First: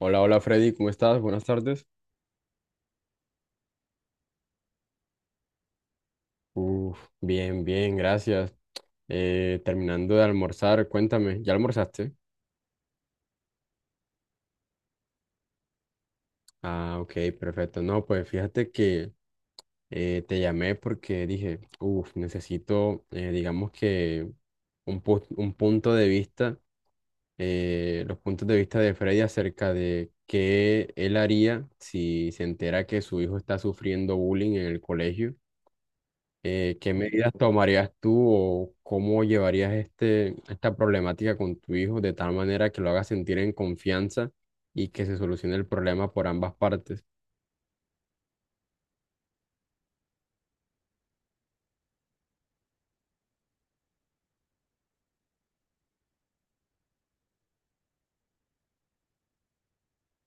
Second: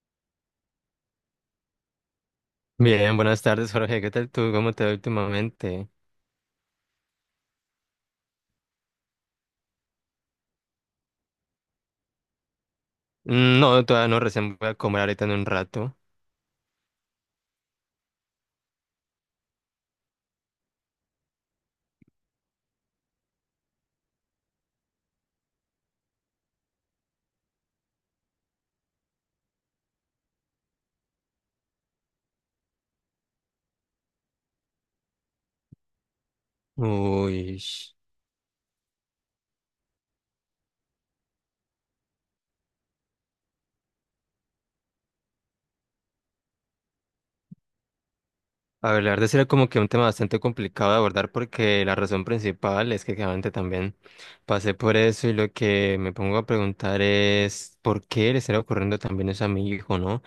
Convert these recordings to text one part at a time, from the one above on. Hola, hola Freddy, ¿cómo estás? Buenas tardes. Bien, buenas tardes, Jorge. ¿Qué tal tú? ¿Cómo te va últimamente? Uf, bien, bien, gracias. Terminando de almorzar, cuéntame, ¿ya almorzaste? No, todavía no, recién voy a comer ahorita en un rato. Ah, ok, perfecto. No, pues fíjate que te llamé porque dije, uf, necesito, digamos que un punto de vista, los puntos de vista de Freddy acerca de qué él haría si se entera que su hijo está sufriendo bullying en el colegio. ¿Qué medidas Uy. tomarías tú o cómo llevarías esta problemática con tu hijo de tal manera que lo hagas sentir en confianza y que se solucione el problema por ambas partes? A ver, la verdad sí era como que un tema bastante complicado de abordar porque la razón principal es que claramente también pasé por eso y lo que me pongo a preguntar es por qué le estará ocurriendo también eso a mi hijo, ¿no?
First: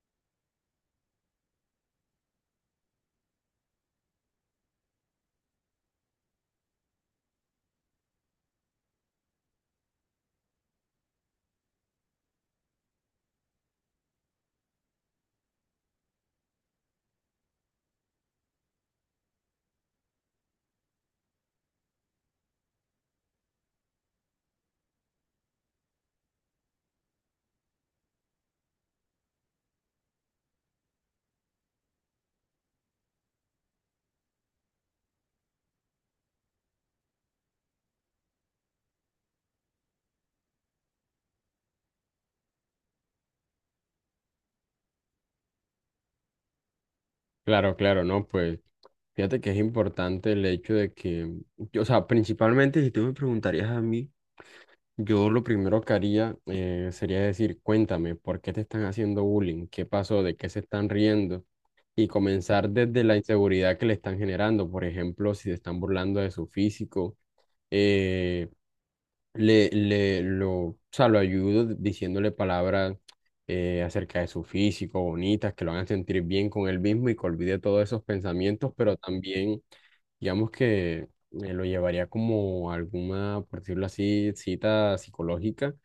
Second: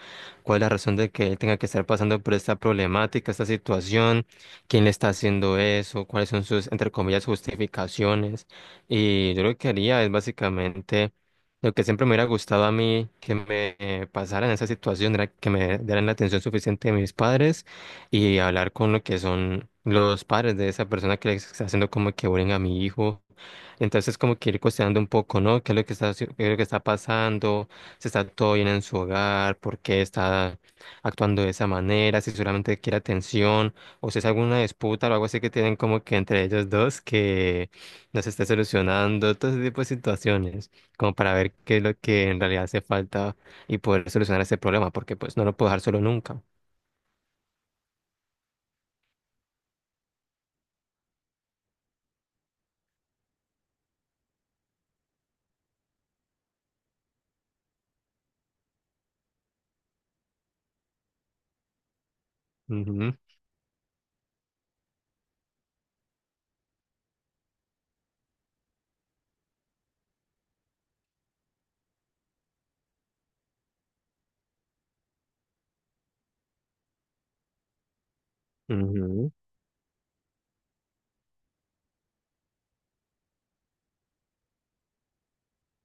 ¿Cuál es la razón de que él tenga que estar pasando por esta problemática, esta situación? ¿Quién le está haciendo eso? ¿Cuáles son sus, entre comillas, justificaciones? Y yo lo que haría es básicamente... Lo que siempre me hubiera gustado a mí que me pasara en esa situación era que me dieran la atención suficiente de mis padres y hablar con lo que son los padres de esa persona que le está haciendo como que bullying a mi hijo. Entonces como que ir cuestionando un poco, ¿no? ¿Qué es lo que qué es lo que está pasando? ¿Si está todo bien en su hogar? ¿Por qué está actuando de esa manera? ¿Si solamente quiere atención? ¿O si es alguna disputa o algo así que tienen como que entre ellos dos que no se esté solucionando? Todo ese tipo de situaciones, como para ver qué es lo que en realidad hace falta y poder solucionar ese problema, porque pues no lo puedo dejar solo nunca. Claro, claro, ¿no? Pues fíjate que es importante el hecho de que yo, o sea, principalmente, si tú me preguntarías a mí, yo lo primero que haría, sería decir, cuéntame, ¿por qué te están haciendo bullying? ¿Qué pasó? ¿De qué se están riendo? Y comenzar desde Ujú, la inseguridad que le están generando. Por ejemplo, si se están burlando de su físico, eh, o sea, lo ayudo diciéndole palabras acerca de su físico, bonitas, que lo hagan sentir bien con él mismo y que olvide todos esos pensamientos, pero ujú. también... Digamos que lo llevaría como a alguna, por decirlo así, cita psicológica,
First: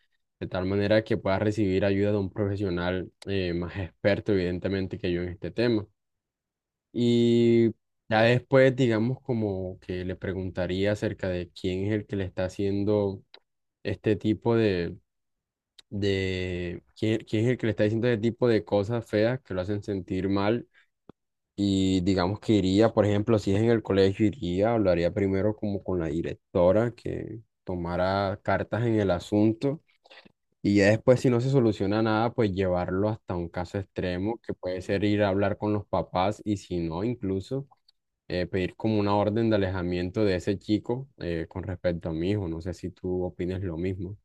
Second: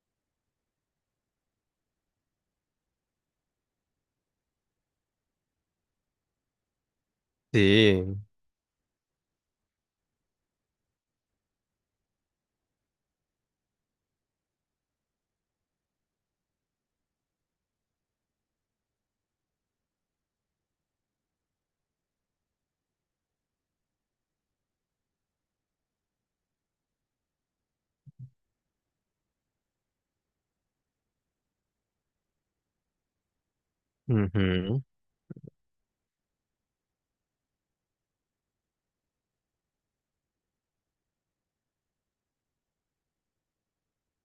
de tal manera que pueda recibir ayuda de un profesional más experto, evidentemente, que yo en este tema. Y Sí, ya después, digamos, como que le preguntaría acerca de quién es el que le está haciendo este tipo de, quién es el que le está diciendo este tipo de cosas feas que lo hacen sentir mal, y digamos que iría, por ejemplo, si es en el colegio, iría, hablaría primero como con la directora, que tomara cartas en el asunto, y ya después, si no se soluciona nada, pues llevarlo hasta un caso extremo, que puede ujú. ser ir a hablar con los papás y, si no, incluso, pedir como una orden de alejamiento de ese chico con respecto a mi hijo. No sé si tú opinas lo mismo.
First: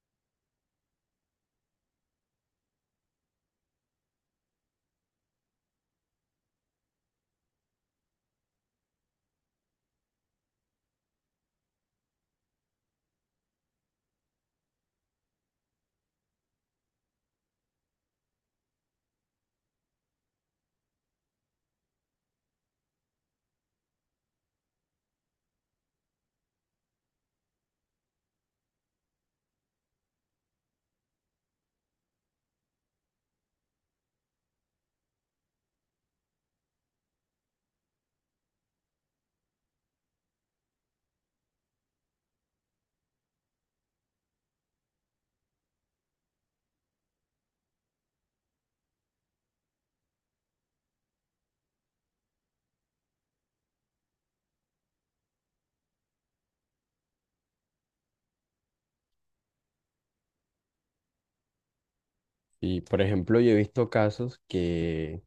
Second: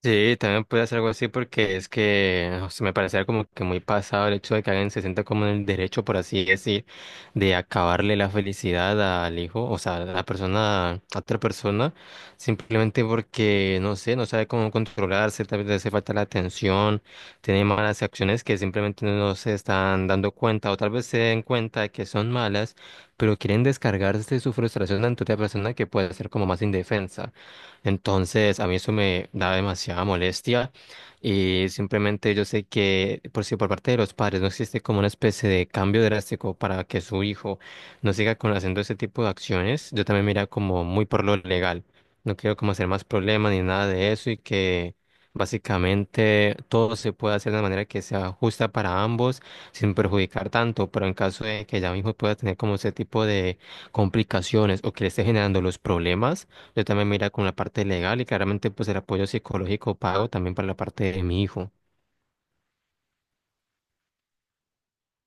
Sí, también puede hacer algo así porque es que o sea, me parece como que muy pasado el hecho de que alguien se sienta como en el derecho, por así decir, de acabarle la felicidad al hijo, o sea, a la persona, a otra persona, simplemente porque, no sé, no sabe cómo controlarse, tal vez le hace falta la atención, tiene malas acciones que simplemente no se están dando cuenta o tal vez se den cuenta de que son malas, pero quieren descargarse su frustración ante otra persona que puede ser como más indefensa. Entonces, a mí eso me da demasiada molestia y simplemente yo sé que por si por parte de los padres no existe como una especie de cambio drástico para que su hijo no siga con haciendo ese tipo de acciones, yo también me iría como muy por lo legal. No quiero como hacer más problemas ni nada de eso y que básicamente todo se pueda hacer de manera que sea justa para ambos sin perjudicar tanto, pero en caso de que ya mi hijo pueda tener como ese tipo de complicaciones o que le esté generando los problemas yo también mira con la parte legal y claramente pues el apoyo psicológico pago también para la parte de mi hijo. Y, por ejemplo, yo he visto casos que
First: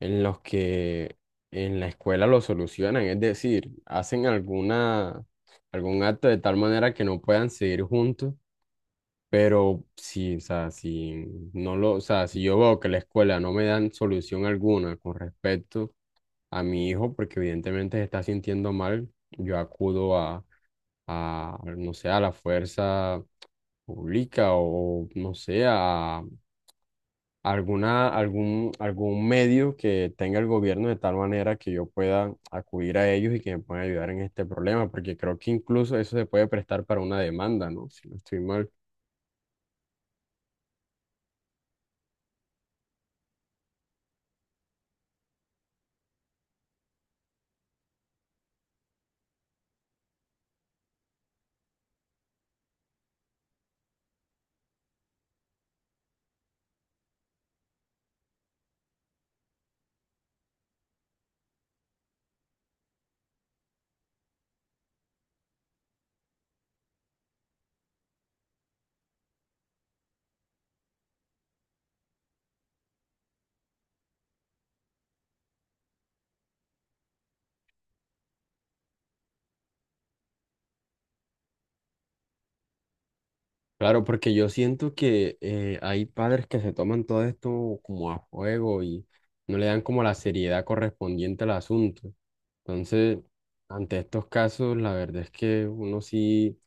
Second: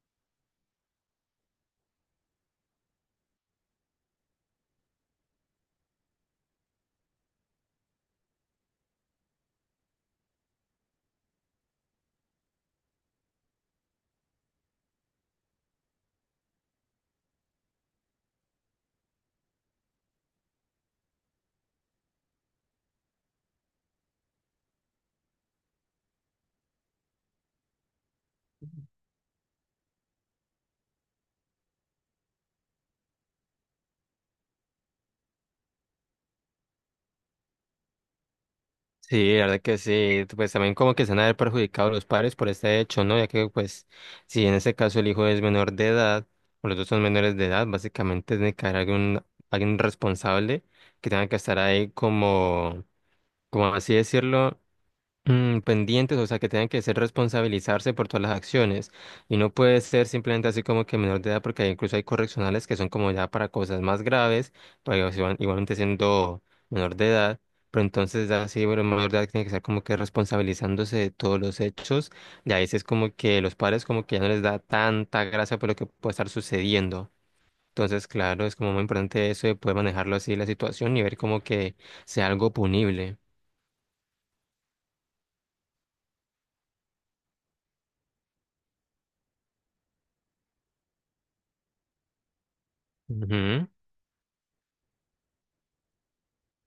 en los que en la escuela lo solucionan, es decir, hacen algún acto de tal manera que no puedan seguir juntos, pero si, o sea, o sea, si yo veo que la escuela no me dan solución alguna con respecto a mi hijo, porque evidentemente se está sintiendo mal, yo acudo a, no sé, a la fuerza pública o, no sé, a algún medio que tenga el gobierno, de tal manera que yo pueda acudir a ellos y que me puedan ayudar en este problema, porque creo que incluso eso se puede prestar para una demanda, ¿no? Si no estoy mal. Sí, la verdad que sí, pues también como que se han de haber perjudicado los padres por este hecho, ¿no? Ya que pues si en ese caso el hijo es menor de edad o los dos son menores de edad, básicamente tiene que haber algún, alguien responsable que tenga que estar ahí como, como así decirlo. Pendientes, o sea, que tengan que ser responsabilizarse por todas las acciones y no puede ser simplemente así como que menor de edad, porque incluso hay correccionales que son como ya para cosas más graves, pero ellos igualmente siendo menor de edad, pero entonces ya sí, bueno, menor de edad tiene que ser como que responsabilizándose de todos los hechos y a veces como que los padres como que ya no les da tanta gracia por lo que puede estar sucediendo. Entonces, claro, es como muy importante eso de poder manejarlo así la situación y ver como que sea algo punible. Claro, porque yo siento que, hay padres que se toman todo esto como a juego y no le dan como la seriedad correspondiente al asunto. Entonces, ante estos casos, la verdad es que uno sí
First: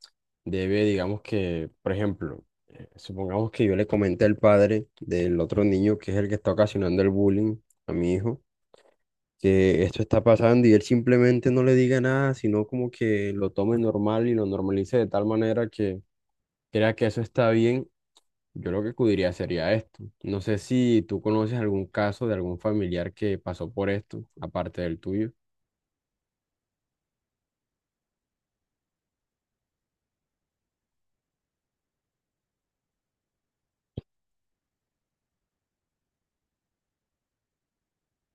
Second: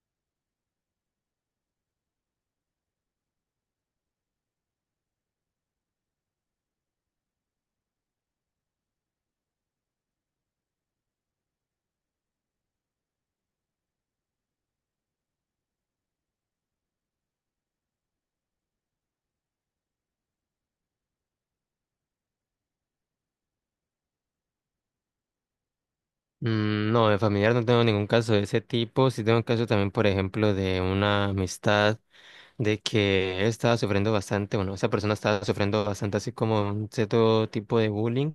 debe, digamos que, por ejemplo, supongamos que yo le comenté al padre del otro niño, que es el que está ocasionando el bullying a mi hijo, que esto está pasando, y él simplemente no le diga nada, sino como que lo tome normal y lo normalice de tal manera que crea que eso está bien, yo lo que acudiría sería esto. No sé si tú conoces algún caso de algún familiar que pasó por esto, aparte del tuyo. No, de familiar no tengo ningún caso de ese tipo. Sí tengo un caso también, por ejemplo, de una amistad de que él estaba sufriendo bastante, bueno, esa persona estaba sufriendo bastante así como un cierto tipo de bullying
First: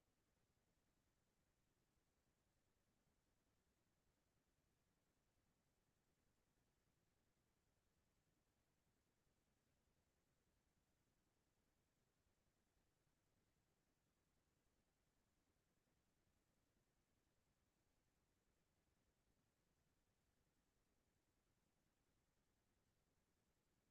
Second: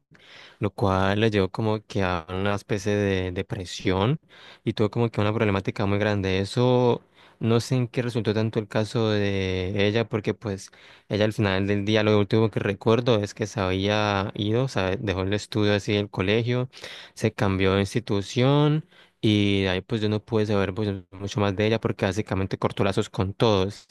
lo cual le llevó como que a una especie de depresión y tuvo como que una problemática muy grande. Eso no sé en qué resultó tanto el caso de ella, porque pues ella al final del día lo último que recuerdo es que se había ido, o sea, dejó el estudio así del colegio, se cambió de institución. Y de ahí pues yo no pude saber pues, mucho más de ella porque básicamente cortó lazos con todos.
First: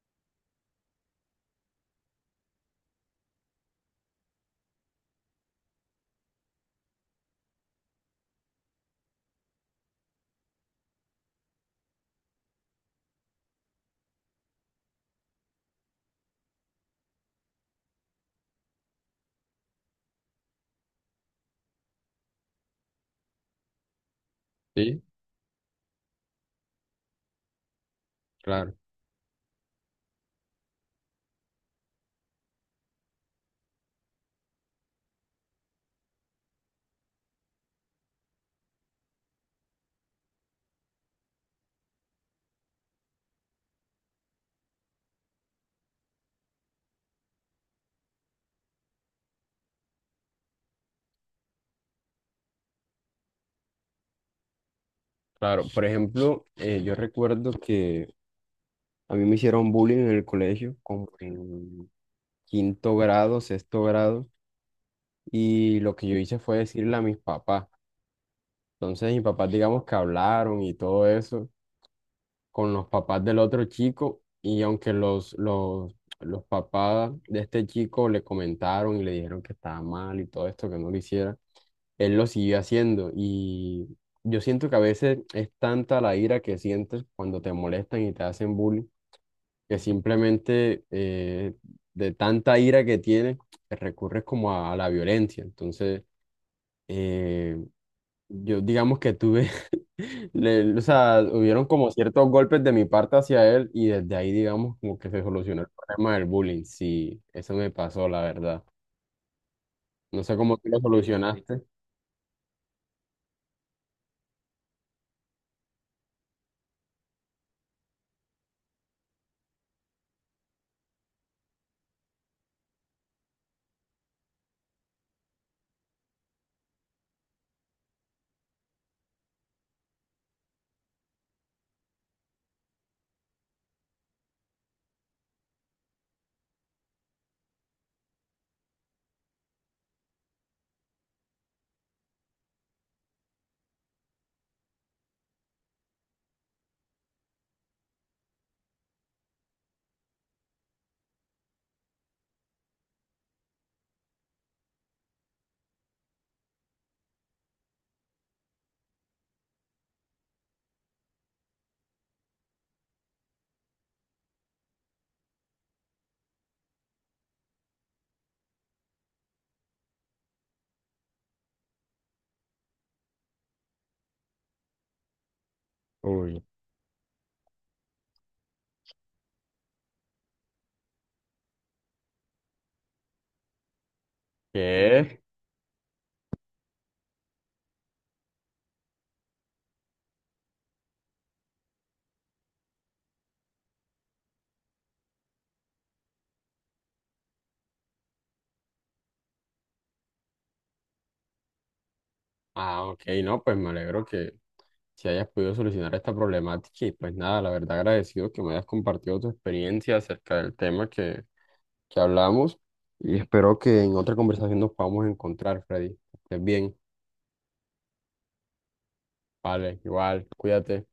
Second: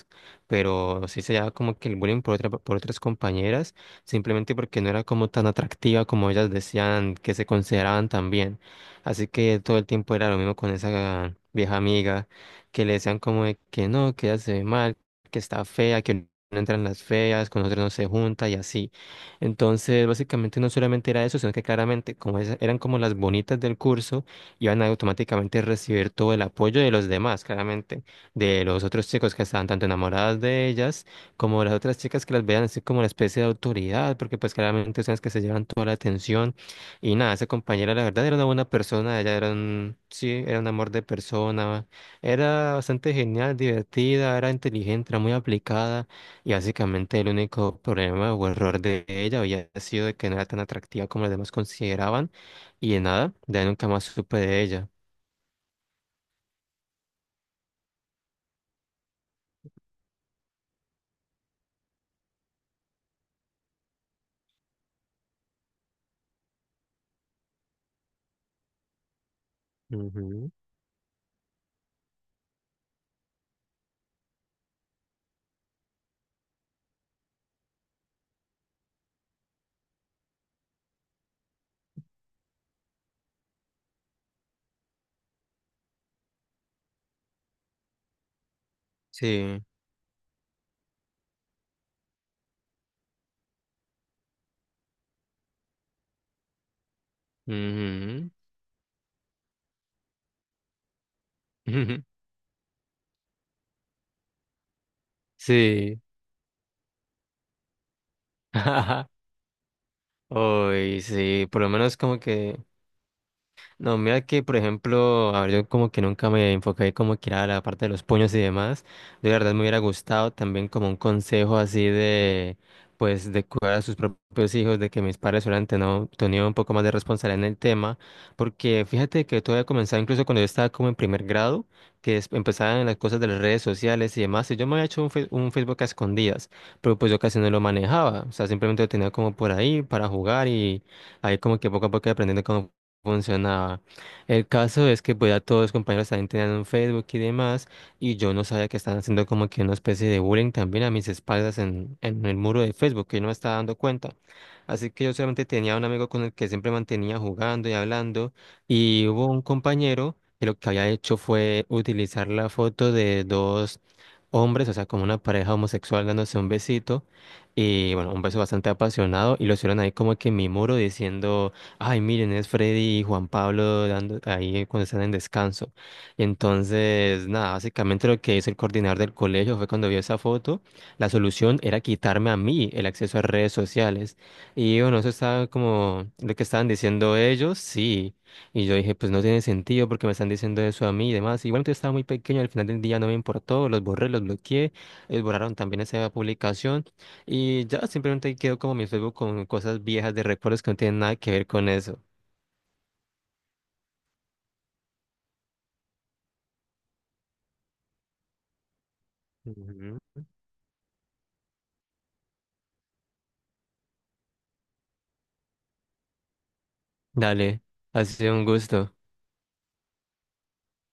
Pero sí se llevaba como que el bullying por otras compañeras simplemente porque no era como tan atractiva como ellas decían que se consideraban también. Así que todo el tiempo era lo mismo con esa vieja amiga, que le decían como de que no, que ella se ve mal, que está fea, que no entran las feas, con nosotros no se junta y así. Entonces, básicamente no solamente era eso, sino que claramente, como esas eran como las bonitas del curso, iban a Sí, automáticamente recibir todo el apoyo de los demás, claramente, de claro, los otros chicos que estaban tanto enamoradas de ellas como las otras chicas que las vean así como la especie de autoridad, porque pues claramente son las que se llevan toda la atención. Y nada, esa compañera la verdad era una buena persona, ella era un, sí, era un amor de persona, era bastante genial, divertida, era inteligente, era muy aplicada y básicamente el único problema o error de ella había sido de que no era tan atractiva como los demás consideraban y de nada, de ahí nunca más supe de ella. claro. Por ejemplo, yo recuerdo que a mí me hicieron bullying en el colegio, como en quinto grado, sexto grado, y lo que yo hice fue decirle a mis papás. Entonces mis papás, digamos que Ujú. hablaron y todo eso, con los papás del otro chico, y aunque los papás de este chico le comentaron y le dijeron que estaba mal y todo esto, que no lo hiciera, él lo siguió haciendo. Y yo siento que a veces es tanta la ira que sientes cuando te molestan y te hacen bullying, Sí. que simplemente, de tanta ira que tienes, recurres como a la violencia. Entonces, eh, Ujú. yo digamos que tuve o sea, hubieron como ciertos golpes de mi parte hacia él, y desde ahí, digamos, como que se solucionó el Sí. problema del bullying. Sí, eso me pasó, la verdad. No sé cómo tú lo Uy, sí, solucionaste. por lo menos como que... No, mira que, por ejemplo, a ver, yo como que nunca me enfoqué como que era la parte de los puños y demás. Yo la verdad me hubiera gustado también como un consejo así de, pues, de cuidar a sus propios hijos, de que mis padres hubieran tenido un poco más de responsabilidad en el tema. Porque fíjate que todo había comenzado incluso cuando yo estaba como en primer grado, que empezaban las cosas de las redes sociales y demás. Y yo me había hecho un Facebook a escondidas, pero pues yo casi no lo manejaba. O sea, simplemente lo tenía como por ahí para jugar y ahí como que poco a poco iba aprendiendo cómo funcionaba. El caso es que pues ya todos los compañeros también tenían un Facebook y demás, y yo no sabía que estaban haciendo como que una especie de bullying también a mis espaldas en el muro de Facebook, que yo no me estaba dando cuenta. Así que yo solamente tenía un amigo con el que siempre mantenía jugando y hablando, y hubo un compañero que lo que había hecho fue utilizar la foto de dos hombres, o sea, como una pareja homosexual dándose un besito, y bueno, un beso bastante apasionado, y lo hicieron ahí como que en mi muro diciendo... Ay, miren, es Freddy y Juan Pablo dando, ahí cuando están en descanso. Y Uy. entonces, nada, básicamente lo que hizo el coordinador del colegio fue cuando vio esa foto, la solución era quitarme a mí el acceso a redes sociales. Y bueno, eso ¿Qué? estaba como lo que estaban diciendo ellos, sí. Y yo dije, pues no tiene sentido porque me están diciendo eso a mí y demás. Igual yo estaba muy pequeño, al final del día no me importó, los borré, los bloqueé, ellos borraron también esa publicación. Y ya simplemente quedo como mi Facebook con cosas viejas de recuerdos que no tienen nada que ver con eso. Ah, ok, no, pues me alegro que si hayas podido solucionar esta problemática, y pues nada, la verdad agradecido que me hayas compartido tu experiencia Ujú. acerca del tema que hablamos, y espero que en otra conversación nos podamos encontrar, Freddy. Que estés bien, Dale, ha sido un gusto. vale, igual, cuídate.